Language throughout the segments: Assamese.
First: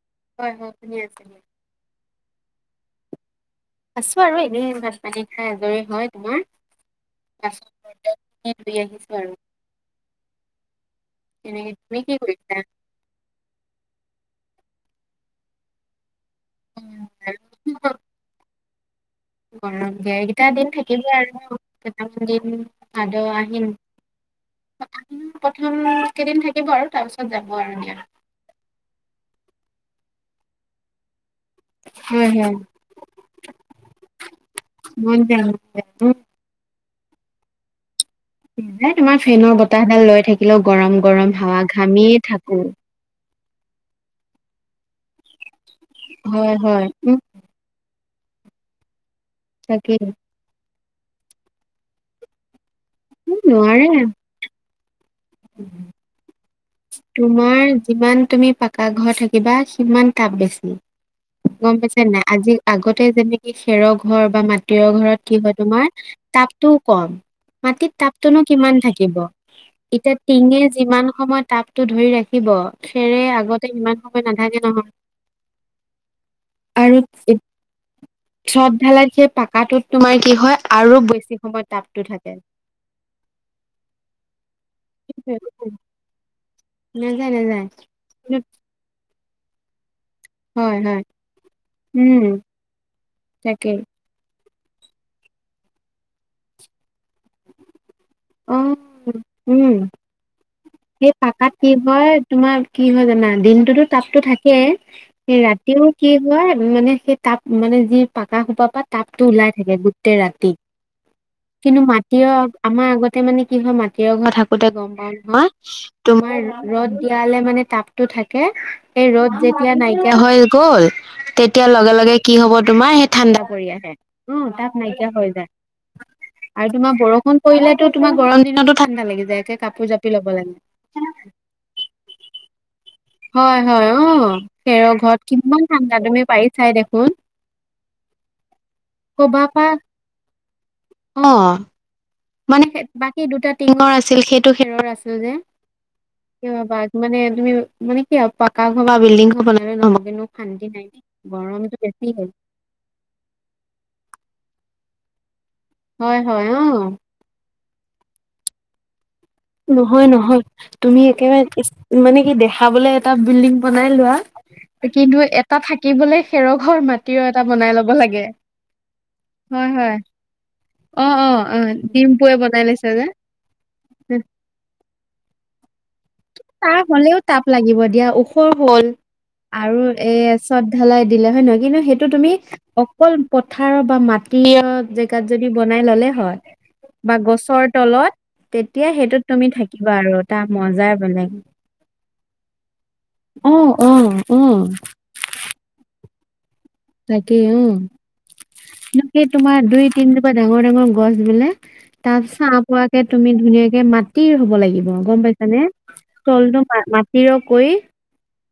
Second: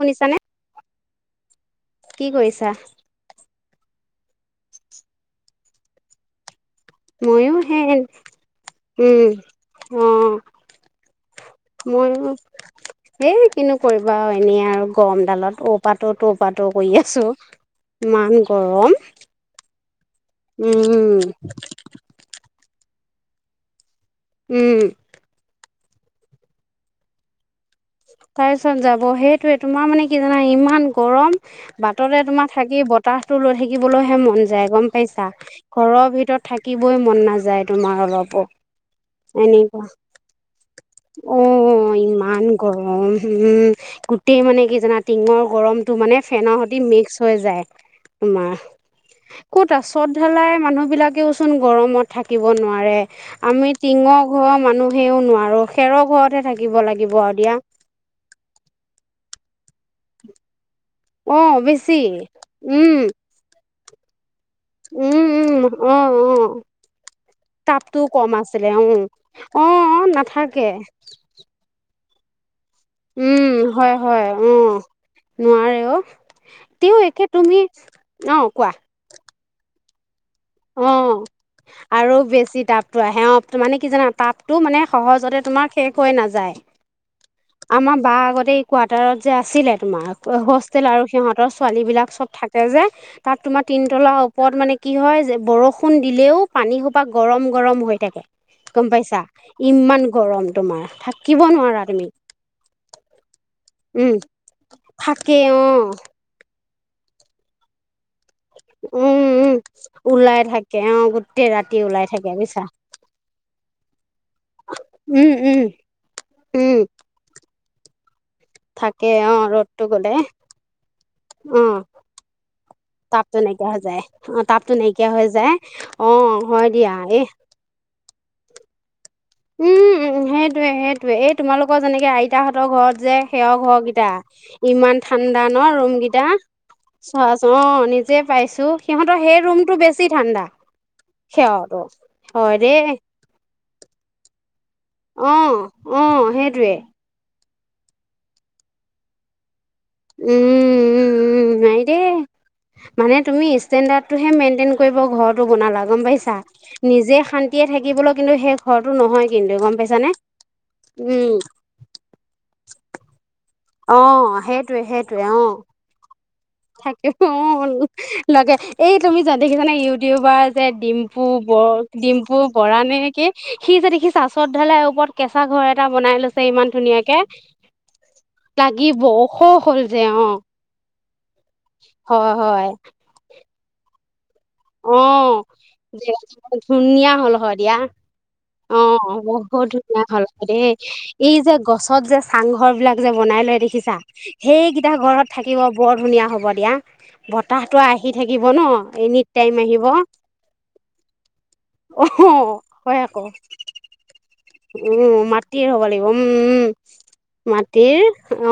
শুনিছানে হয়, হয়। শুনিয় আছো। কি কৰিছা। আছো আৰু এনেই ভাত পানী খাই আজৰি হয় তোমাৰ। ময়ো বাচন হে বৰ্তন খিনি ধুই আহিছোঁ উম আৰু অ। তেনেকে তুমি কি মইো কৰিছা? এইেই কিনো কৰিব আৰু এনেই আৰু গৰম ডালত ঔপাতোতটো। পাতো কৰি উম, আছো আৰু ইমান গৰম। আৰু গেৰ কেইটা দিন থাকিবই উম আৰু কেইটামান দিন ভাদহ, আহিন। উম। আহিনৰ প্ৰথম কেইদিন থাকিব আৰু তাৰপিছত যাম। তাৰ চত যাব সেইটোৱে তোমাৰ মানে কি জানা ইমান গৰম। বাটতে হয় তোমাৰ হয় থাকি বতাহতটো লৈ থাকিবলৈহে মন যায়, গম মন পাইছা যায় মন যায় ঘৰৰ উম। ভিতৰত থাকি। ই মন নাযায় তোমাৰ অলপ। সেই তোমাৰ ফেনৰ বতাহ এডাল লৈ থাকিলেও গৰম গৰম অ হাৱা ঘামিয় ইমান থাকো। গৰম উম গোটেই মানে কি জানা টিঙৰ গৰম। তটো মানে ফেনৰ হয় সৈতে হয় মিক্স উম হৈ যায়। তোমাৰ ক'ত আ তাকেই চত ঢালাই মানুহ বিলাকেওচোন গৰমত থাকিব নোৱাৰে। উম আমি নোৱাৰে টিঙৰ ঘৰৰ মানুহেও নোৱাৰো। খেৰৰ ঘৰত হে থাকিব লাগিব। দিয়া যিমান তুমি পাকা ঘৰ থাকিবা সিমান কাম বেছি। অ গম বেছি পাইছে নাই আজি উম আগতে যেনেকি খেৰ ঘৰ বা মাটি। তেয় ঘৰত উম কি হয় উম তোমাৰ অ অ তাপটোও কম। মাটিত তাপটো কম তাপটোনো আছিলে কিমান উম থাকিব। অ অ এতিয়া টিঙে নাথাকে যিমান সময় তাপ। তাপটো ধৰি ৰাখিব ফেৰে উম আগতে হয় ইমান সময় হয় অ নাথাকে নহয়। নোৱাৰে অ' আৰু তেওঁ একে তুমি অ' কোৱা। কাটোত তোমাৰ কি হয় অ আৰু বেছি সময়। তাপটো আৰু থাকে বেছি তাপতটো আহে। মানে কি জানা তাপতটো মানে সহজতে তোমাৰ শেষ হৈ নাযায়। নাযায় নাযায় আমাৰ বা আগতে এই কোৱাৰ্টাৰত যে আছিলে তোমাৰ। হয় হোষ্টেল হয় আৰু সিহঁতৰ ছোৱালী বিলাক উম চব থাকে যে তাত তোমাৰ তাকেই তিনতলা হয়। ওপৰত মানে কি হয় যে বৰষুণ দিলেও পানী সোপা গৰম-গৰম হয়। তাকে অ গম পাইছা উম ইমান গৰম তোমাৰ সেই থাকিব পাকাত কি নোৱাৰা হয় তুমি। তোমাৰ কি হয় জানা দিনটোতো উম তাপতো থাকেই সে থাকে অ ৰাতিও কি হয়। মানে সেই তাপ মানে যি পাক সোপাৰ পৰা উম তাপতটো ওলাই উম থাকে গোটেই ওলাই ৰাতি থাকে অ গোটেই ৰাতি কিন্তু ওলাই মাটি থাকে বুজিছা আমাৰ আগতে তাতে মানে কি হয় মাটিৰৰ ঘৰ থাকোতে গম পাওঁ উম নহয়। উম তোমাৰ উম ৰদ দিয়ালে মানে তাপতটো থাকে। থাকে এই অ ৰ'দ যেতিয়া ৰ'দটো গলে নাইকিয়া হৈ গ'ল অ তেতিয়া লগে লগে কি হ'ব তোমাৰ সেইা তাপটো ঠাণ্ডা পৰি নাইকিয়া হৈ আহে যায় অ' তাপটো তাত নাইকিয়া হৈ যায় অ হয় আৰু দিয়া তোমাৰ এই বৰষুণ পৰিলেো তোমাৰ গৰম দিনটো ঠাণ্ডা লাগি যায়ে কাপোৰ জাপি ল'ব লাগে [unintelligible] ত সেইটোয়ে এই তোমালোকৰ যেনেকে আইতাহঁতৰ ঘৰত যে সেৱ হয় হয় ঘৰকেইটা অ খেৰৰ ইমান ঘৰত ঠাণ্ডা ন কিমান ৰুম ঠাণ্ডা তুমি কেইটা পাৰিছাই দেখোন চোৱাচ অ নি নিজে পাইছো সিহঁতৰ সেই ক'বা পা ৰুমতটো বেছি ঠাণ্ডা অ সিহতো। মানে বাক টো খেৰৰ আছিল অ', অ', যে সেইটোৱে। বাঘ মানে তুমি, মানে কি আৰু পকা ঘৰ বা বিল্ডিং ঘৰ বনালে নহ কিন্তু উম, শান্তি নাই দ উম, উম, নাই গৰমতটো দেই বেছি হল। মানে তুমি ষ্টেনডাৰটোহে কৰিব ঘৰটো বনালা গম হয় পাইছা হয় অ নিজে শান্তিয়ে থাকিবলৈ কিন্তু সেই ঘৰটো নহয়। কিন্তু গম পাইছানে নহয়-নহয় তুমি উম, একেবাৰে মানে কি দেখাবলে এটা বিল্ডিং, বনাই লোৱা অ', সেইটোৱে কিন্তু সেইটোৱে অ'। এটা থাকিব থাকে অ' লাগে লগে এই তুমি যোন হয় দেখিছানে হয় ইউটিউবাৰ যে অ ডিম্পু, অ অ ডিম্পুৱে বডিম্পু বনাই বৰা লৈছে নে যে সি যদি সি চত ঢলাই ওপৰত কেঁচা ঘৰ এটা বনাই লৈছে ইমান তাৰ ধুনীয়াকে হ'লেও তাপ লাগিব দিয়া ওখৰ হ'ল লাগিব ওখ হ'ল আৰু যে এ অ চ ঢেলাই দিলে হয় নে নহয় কিন্তু সেইটো তুমি হয় হয় অকল পথাৰৰ বা মাত অ জেগাত যদি বনাই ল'লে হয় ধুনীয়া বা হ'ল হয় গছৰ দিয়া তলত অ তেতিয়া সেইটোত তুমি বহুত থাকিবা ধুনীয়া আৰু হ'ল হয় তাৰ দেই মজাৰ এই যে গছত যে চাংঘৰ বিলাক যে বনাই লৈ অ', দেখিছা অ', অ', সেইকেইটা ঘৰত থাকিব বৰ ধুনীয়া হব। দিয়া তাকেই বতাহটো আহি থাকিব ন অ' এনি সেই টাইম তোমাৰ দুই আহিব তিনজোপা ডাঙৰ-ডাঙৰ গছ বিলাক অ তাত চছাঁ হয় পোৱাকে আকৌ তুমি ধুনীয়াকে মাটিৰ ৰোব লাগিব উ গম পাইছানে মাটিৰ হ'ব লাগিব উম তলটো উম মাটিৰ কৰি মাটিৰ অ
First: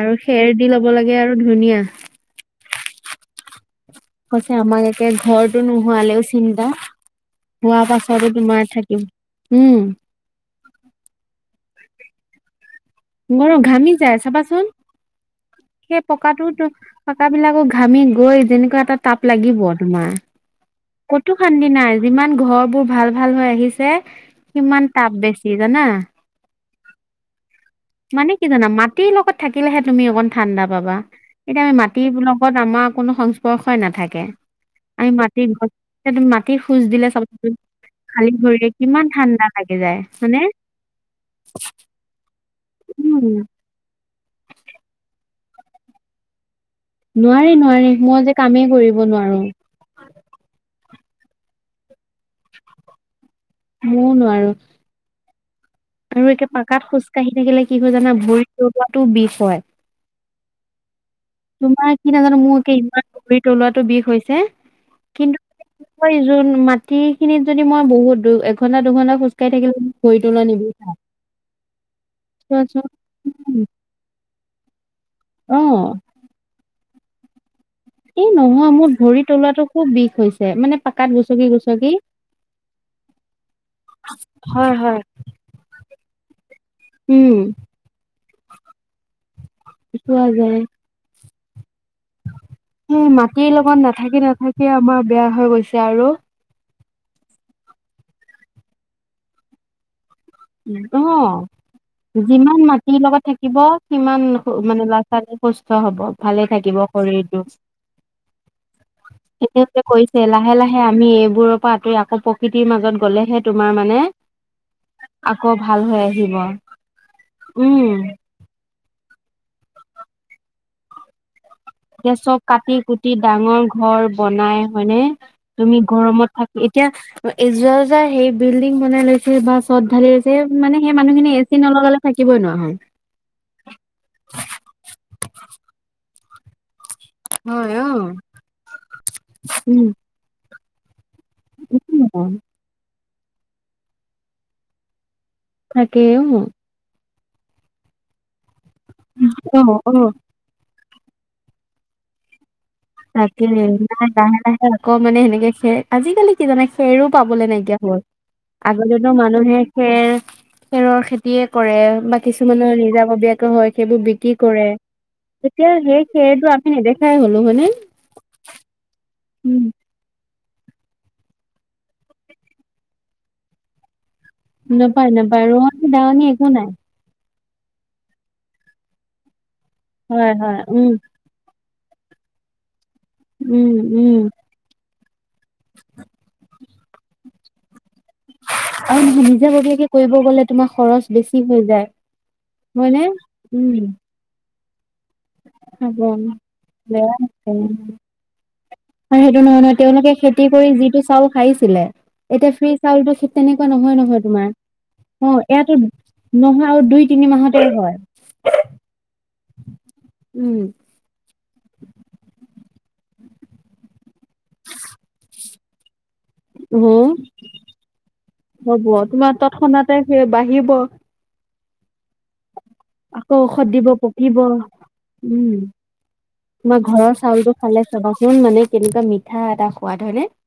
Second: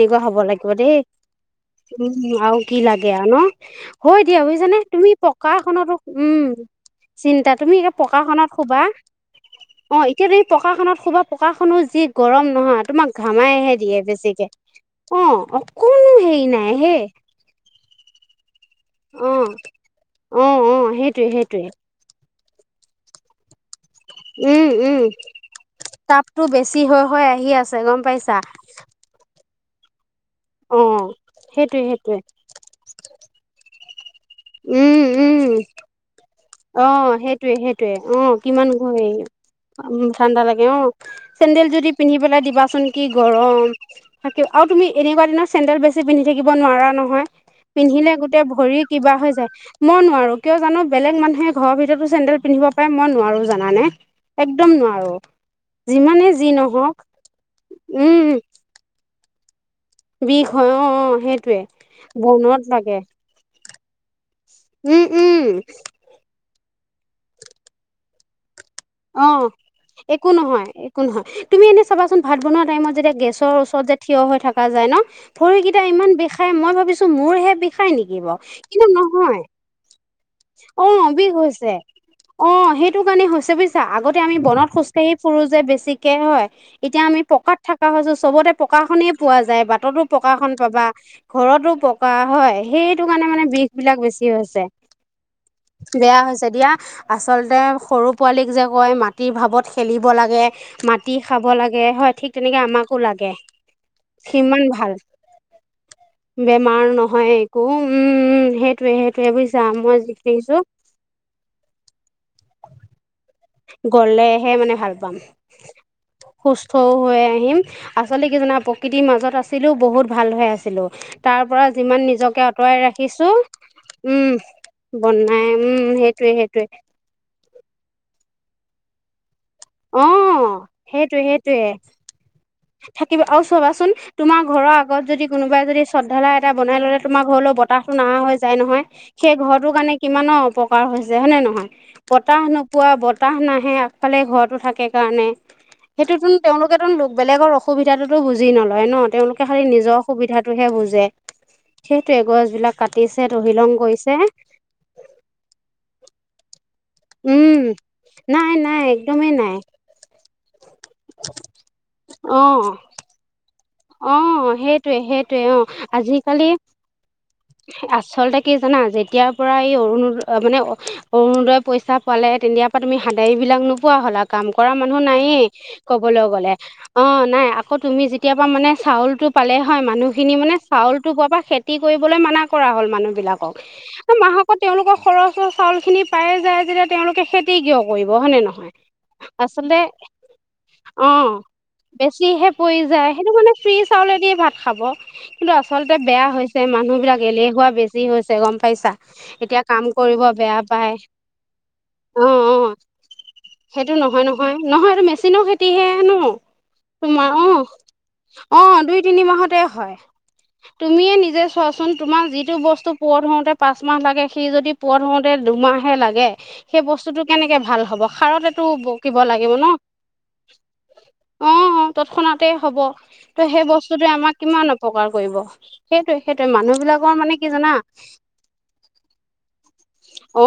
আৰু হ'ব খেৰ দি লাগিব ল'ব দেই লাগে আৰু ধুনীয়া উম আৰু কি লাগে আৰু ন হয় দিয়া কৈছে বুজিছানে আমাক একে তুমি পকা ঘৰটো এখনতো নোহোৱালেও উম চিন্তা চিন্তা তুমি হোৱাৰ এইে পাছতো পকাখননত তোমাৰ শুবা থাকিম। উম, পকা খনত শোবা পকা খনো যি গৰম নহয় তোমাক গৰম ঘামাইহে ঘামি দিয়ে যায় বেছিকে। চাবাচোন অ সেই অকনো হেৰি পকাটোতো নাই হে পকা বিলাকো ঘামি গৈ যেনেকুৱা এটাত তাপ অ লাগিব তোমাৰ অ অ সেইটোৱে কতো সেইটোৱে শান্তি নাই যিমান ঘৰ বোৰ ভাল ভাল হৈ আহিছে উম সিমান উম তাপ বেছি জানা। তাপতো বেছি হৈ হৈ আহি আছে গম মানে পাইছা কি জানা মাটিৰ লগত থাকিলেহে তুমি অকণ ঠাণ্ডা অ পাবা এতিয়া আমি সেইটোৱে সেইটোৱে মাটিৰ লগত আমাৰ কোনো সংস্পৰ্শই নাথাকে আমি মাটিৰ উম-উম। গছ এতিয়া তুমি মাটিত খোজ অ দিলে চাবাচোন সেইটোৱে সেইটোয়ে অ খালী ভৰিৰে কিমান ঠাণ্ডা লাগি যায় হয়নে? ঠাণ্ডা লাগে অ চেন্দেল যদি পিন্ধি পেলাই দিবাচোন কি উম। গৰম থাকি আৰু তুমি এনেকুৱা দিনত চেন্দেল বেছি পিন্ধি থাকিব নোৱাৰা নহয় নোৱাৰি নোৱাৰি পিন্ধিলে মই যে গোটেই কামেই ভৰি কৰিব কিবা হৈ নোৱাৰো যায় মই নোৱাৰো কিয় জানো বেলেগ মানুহ সেই ঘৰৰ ভিতৰতো চেন্দেল পিন্ধিব পাৰে মই নোৱাৰো জানানে ময়ও নোৱাৰো একদম নোৱাৰো। আৰু যিমানে একে যি পাকাত নহওক খোজকাঢ়ি থাকিলে কি হয় জানা উম ভৰিৰ তলুৱাটো বিষ হয়। বিষ হয় অ অ সেইটোৱে তোমাৰ কি নাজানো মোৰ বনত একে লাগে ইমান ভৰি তলত বিষ হৈছে উম কিন্তু উম মাটিখিনিত যদি মই বহুত দুঘণ্টা দুঘণ্টা খোজকাঢ়ি থাকিলে ভৰি তোলোৱাই নিব কোন হয়? তুমি এনে চাবাচোন ভাত বনোৱা টাইমত যেতিয়া গেছৰ উম, ওচৰত যে থিয় হৈ থকা যায় ন অ ভৰিকেইটা ইমান বিষাই মই ভাবিছো মোৰ হে বিষ ষাই নেকি এই বাও নহয় কিন্তু মোৰ ভৰি নহয় তলুৱাটো খুব বিষ হৈছে মানে অ পাকাত বিষ গুচকি হৈছে। গুচকি অ সেইটো কাৰণে হৈছে ব থা আগতে আমি বনত হয় হয় খোজকাঢ়ি ফুৰো যে বেছিকে হয় এতিয়া আমি উম পকাত থকা হৈছো চবতে পকা কাখনে পোৱা যায় বাটতো চোৱা পকাখন যায় পাবা ঘৰটো কৰা হয় সেইটো সেই কাৰণে মানে মাটিৰ বিষ লগত বিলাক নাথাকি বেছি হৈছে। নাথাকি আমাৰ বেয়া হৈ গৈছে আৰু বেয়া হৈছে দিয়া। আচলতে সৰু পোৱালীক যে কয় মাটিৰ ভাৱত খেলি ব লাগে মাটি অ খাব লাগে হয় ঠিক তেনেকে যিমান আমাকো মাটিৰ লগত লাগে, থাকিব সু- সিমান মানে ভাল। ল'ৰা ছোৱালী সুস্থ হব ভালে থাকিব বেমাৰ নহয় শৰীৰটো একো উম সেইটোয়ে সেইটোয়ে বুজিছা মই ইথে লাহে দেখিছো লাহে আমি এইবোৰৰ পৰা আঁতৰি আকৌ প্ৰকৃতিৰ মাজত গলেহে তোমাৰ মানে গলেহে মানে ভাল। পাম। আকৌ ভাল হৈ আহিব সুস্থও হৈ আহিম উম আচলতে কি জানা প্ৰকৃতিৰ মাজত আছিলো বহুত ভাল হৈ আছিলো তাৰ পৰা যিমান এতিয়া চব নিজকে কাটি আঁতৰাই কুটি ৰাখিছো ডাঙৰ ঘৰ উম বনাই হয়নে বনাই উম তুমি সেইটোৱে গৰমত থাক সেইটোৱে এতিয়া এ যোৱা যাই সেই বিল্ডিং বনাই লৈ বা চত অ ঢালি আছে মানে সেই সেইটোৱে মানুহখিনি এ সেইটোৱে চি নলগালে থাকিবই নোৱা হ'ল। থাকিব আৰু চাবাচোন তোমাৰ ঘৰ আগত যদি কোনোবাই যদি চত ধালাই এটা বনাই ললে তোমাৰ ঘৰলৈ হয় অ বতাহটো নহা হৈ যায় নহয়, সেই ঘৰটোৰ কাৰণে কিমানৰ অপকাৰ হৈ হৈছে যে হয় নে নহয়? উম বতাহ নোপোৱা বতাহ নাহে আগফালে ঘৰতো থাকে কাৰণে। থাকে সেইটোতোন অ তেওঁলোকেতোন লোক বেলেগৰ অসুবিধাটোতো বুজ বুজি নলয় ন তেওঁলোকে খালি অ নিজৰ অ সুবিধাটোহে বুজে, সেইটোৱে গছবিলাক তাকে লাহে লাহে আকৌ মানে সেনেকে খে আজিকালি কি জানে খেৰো পাবলে উম নাইকিয়া হ'ল, নাই নাই আগৰ দিনৰ একদমেই নাই মানুহে খেৰ খেৰৰ খেতিয়ে কৰে বা অ কিছুমানৰ নিজাববীয়াকো হয় সেইবোৰ অ বিক্ৰী কৰে, সেইটোৱে সেইটোৱে অ এতিয়া সেই আজিকালি খেৰটো আমি নেদেখাই হলো হয়নে? আচলতে কি জানা যেতিয়াৰ পৰা উম এই অৰুণোদ মানে অৰুনোদইৰ পইচা পালে তেতিয়াৰ পৰা তুমি হাধাৰীবিলাক নোপোৱা হ'লা। কাম কৰা মানুহ নাপায় নাপায় নায়েই ৰোৱনী দাৱনী কবলৈ একো গ'লে নাই। অ নাই। আকৌ তুমি যেতিয়া পৰা মানে চাউলটো পালে হয় মানুহখিনি মানে হয় উম চাউলটো পোৱাৰ পৰা খেতি কৰিব বলে মানা কৰা হ'ল মানুহ বিলাকক, উম উম এ মাহকত তেওঁলোকৰ খৰচ চাউল খিনি পায়ে যায় যেতিয়া তেওঁলোকে খেতি কিয় কৰিব, হয় নে নহয়? আৰু আচলতে নিজাববীয়াকে কৰিব গ'লে তোমাৰ খৰচ অ বেছি হৈ যায় বেছিহে পৰি হয়নে? যায় সেইটো মানে ফিজ উম চাউলে দিয়ে ভাত খাব, কিন্তু আচলতে হ'ব। বেয়া হৈছে মানুহ বেয়া বিলাক হৈছে। এলেহুৱা বেছি হৈছে। গম পাইছা আৰু সেইটো নহয় এতিয়া নহয় কাম তেওঁলোকে কৰিব খেতি বেয়া কৰি পায় যিটো চাউল খাইছিলে অ এতিয়া অ ফ্ৰী চাউলটো ঠিক তেনেকুৱা সেইটো নহয় নহয় তোমাৰ, নহয় এইটো অ মেচিনৰ এয়াটোত খেতিহে ন নহয় আৰু দুই তোমাৰ তিনি অ মাহতেই হয়। অ দুই তিনি মাহতে হয়, উম তুমিয়ে নিজে চোৱাচোন তোমাৰ যিটো বস্তু পূৰঠ হওঁতে পাঁচমাহ লাগে সি যদি পূৰঠ হওঁতে দুমাহহে লাগ গে, সেই উম বস্তুটো কেনেকে ভাল হ'ব সাৰতেটো হ'ব ব কিব তোমাৰ লাগিব ন। তৎক্ষণাতে সেই বাঢ়িব তৎক্ষণাতেই হব আকৌ ত' সেই ঔষধ দিব বস্তুটোৱে আমাক পকিব কিমান অপকাৰ কৰিব উম সেইটোৱে সেই তোমাৰ ঘৰৰ চাউলটো খালে চাবাচোন মানে কেনেকুৱা মিঠা এটা সোৱাদ হয়নে অ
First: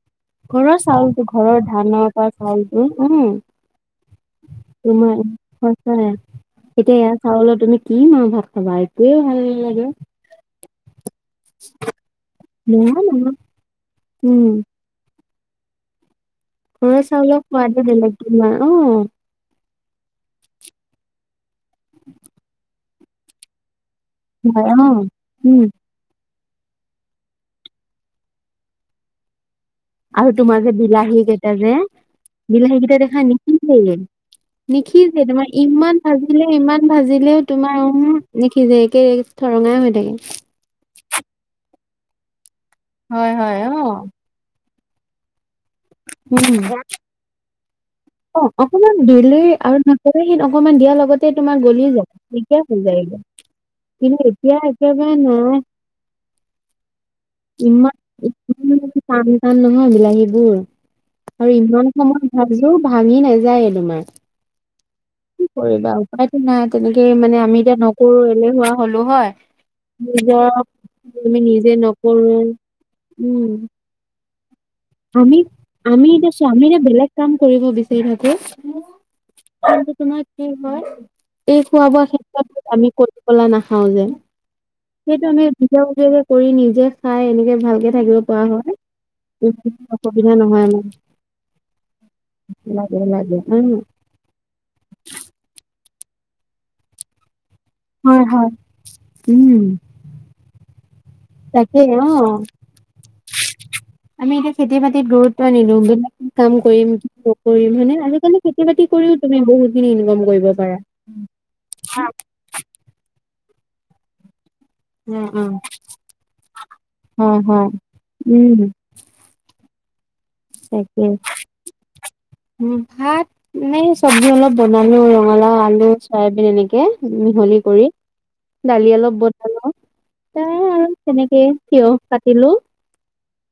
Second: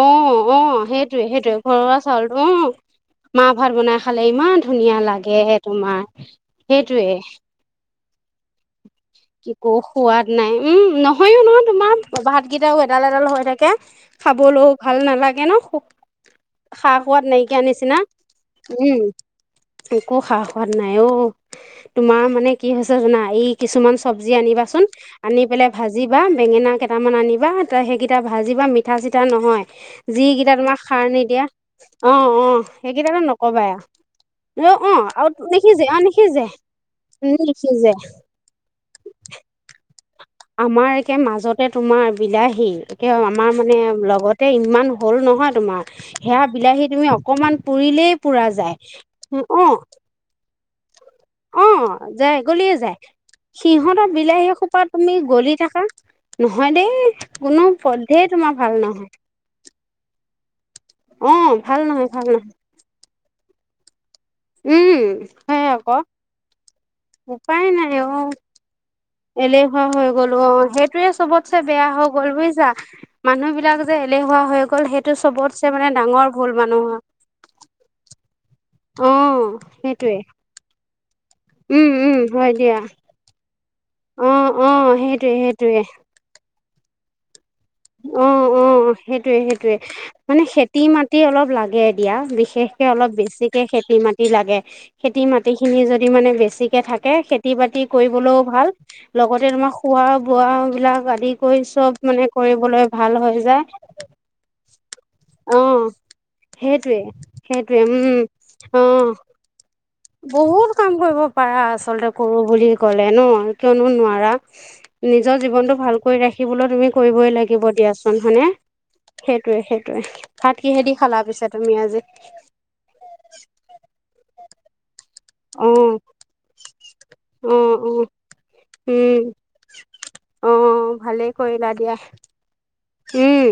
অ ঘৰৰ চাউল সেইটোৱে এটো সেইটোৱে ঘৰৰ ঘৰুৱা ধানৰ পৰা অ চাউলটো উম মাহ ভাত বনাই খালে ইমান ধুনীয়া তোমাৰ লাগে তোমাৰ সচাই এতিয়া সেইটোৱে এয়া চাউলৰ তুমি কি মাহ ভাত খাবা এই কি ক সোৱাদ নাই উম নহয়ও ন তোমাৰ ভাত কেইটাও নহয় এডাল এডাল নহয় হৈ থাকে উম খাবলো ভাল নালাগে ন সা ঘৰৰ সোৱাদ চাউলৰ নাইকিয়া সোৱাদে নিছিনা বেলেগ তোমাৰ উম অ' একো সা সোৱাদ নাই অ তোমাৰ মানে কি হৈছ চে জানা এই কিছুমান চব্জি হয় আনিবাচোন অ' আনি উম পেলাই ভাজি বা বেঙেনা কেইটামান আনিবা ত সেইকেইটা ভাজিবা মিঠা চিঠা নহয় আৰু যিকেইটা তোমাৰ যে তোমাক সাৰ বিলাহী নিদিয়া কেইটা যে অ অ বিলাহী কেইটা সেইকেইটাতো দেখা নকবাই নিখিজেই আৰু অ নিখিজে আৰু তোমাৰ নিসিজে অ ইমান নিসিজে ভাজিলে ইমান ভাজিলেও তোমাৰ নিসিজে উহো নিখিজেই একেই থৰঙাই হৈ থাকে আমাৰ একে মাজতে তোমাৰ বিলাহী একে হয় আমাৰ হয় মানে অ' লগতে ইমান হল নহয় তোমাৰ সেয়া উম বিলাহী তুমি অকমান পুৰিলেই পুৰা অ' অকমান দিলেই যায় অ আৰু নহ'লে সেই অকমান দিয়া লগতে তোমাৰ অ গলি য, যায় তেতিয়া গলিয়ে হৈ যায় গে সিহঁতৰ বিলাহী সোপাত তুমি গলি নাই থাকা নহয় দেই কোনো ইমান পধ্যেই তোমাৰ ভাল ইমান নহয় টান টান নহয় বিলাহীবোৰ অ আৰু ভাল ইমান নহয় ভাল সময়ত নহয় ভাজো ভাঙি নাযায়ে তোমাৰ উম কি হয় কৰিবা আকৌ উপায়তো নাই তেনেকে মানে আমি উপায় এতিয়া নাই অ নকৰো এলেহুৱা হলো হয় এলেহুৱা হৈ গ'ল নিজৰ অ সেইটোয়ে আমি চবতছে নিজে বেয়া হৈ গ'ল নকৰো বুজিছা উম মানুহ বিলাক যে এলেহু আমি আমি এতিয়া চোৱা ভুল আমি এতিয়া মানুহৰ বেলেগ কাম কৰিব বিচাৰি থাকো অ সেইটোৱে তোমাৰ কি হয় এই খোৱা উম বোৱা উম হয় ক্ষেত্ৰত দিয়া আমি কৰি পলা না খাওঁ যে অ অ সেইটো সেইটোৱে আমি সেইটোৱে নিজজীয়াকে কৰি নিজে খাই এনেকে ভালকে থাকিব পৰা হয়। য়ে অসুবিধা মানে নহয় খেতি আমাৰ মাটি অলপ লাগে এ দিয়া বিশেষকে লাগে অলপ লাগে বেছিকে উম খেতি মাটি লাগে। খেতি মাটি খিনি যদি মানে বেছিকে থাকে খেতি বাতি হয় কৰিবলৈও হয় ভাল লগতে উম তোমাৰ খোৱা বোৱা বিলাক আদি কৰি তাকে চব মানে অ লে ভাল হৈ যায় আমি এতিয়া খেতি বাতিত দূৰতত্ব আনিলো অঁ বলে কাম কৰিম সেইটোৱে কি নকৰিম সেইটোৱে মানে উম আজিকালি খেতি বাতি অঁ কৰিও তুমি বহুত খিনি ইনকাম কৰিব বহুত পাৰা। কাম কৰিব পাৰা আচলতে কৰো বুলি ক'লে ন কিয়নো নোৱাৰা। নিজৰ জীৱনতটো ভাল কৰি ৰাখিবলৈ তুমি অ কৰিবই হ লাগিব দিয়াচোন হইনে। সেইটোৱে-সেইটোৱে। তাকেই ভাত মানে চব্জি অলপ বনালো আৰু ৰঙলাও, অ আলু, চয়াবিন এনেকে অ অ মিহলি কৰি। দালি উম অলপ বনালো অ এতিয়া আৰু ভালেই তেনেকে কৰিলা দিয়া তিয়হ কাটিলো। উম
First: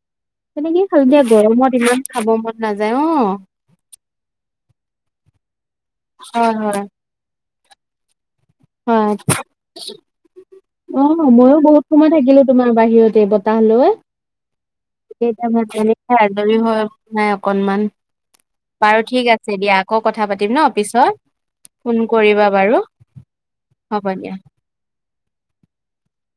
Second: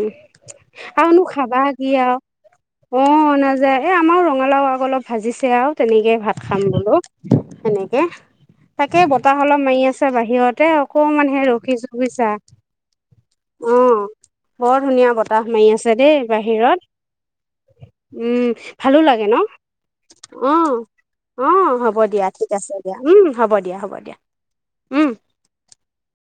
তেনেকে খালো দিয়া আৰুনো খাবা গৰমত হে কি ইমান আৰু খাব মন নাযায় অ, নাযায় এ আমাৰ ৰঙালাও আকৌ অলপ ভাজিছে ও তেনেকে ভাত হয় খাম হয় বোলো সেনেকে তাকে হয় বতাহ অলপ মাৰি আছে বাহিৰতে অ অকমান হে ময়ো বহুত ৰখিছো সময় বুইচা। থাকিলো তোমাৰ বাহিৰতে বতাহ লৈ মাৰি আছে দেই তেনেকে আজৰি বাহিৰত হৈ নাই অকনমান। উম ভালো বাৰু লাগে ঠিক ন আছে দিয়া আকৌ কথা পাতিম অ ন পিছত। অ, হ'ব ফোন দিয়া কৰিবা ঠিক আছে বাৰু দিয়া উম, হ'ব দিয়া-হ'ব দিয়া উম,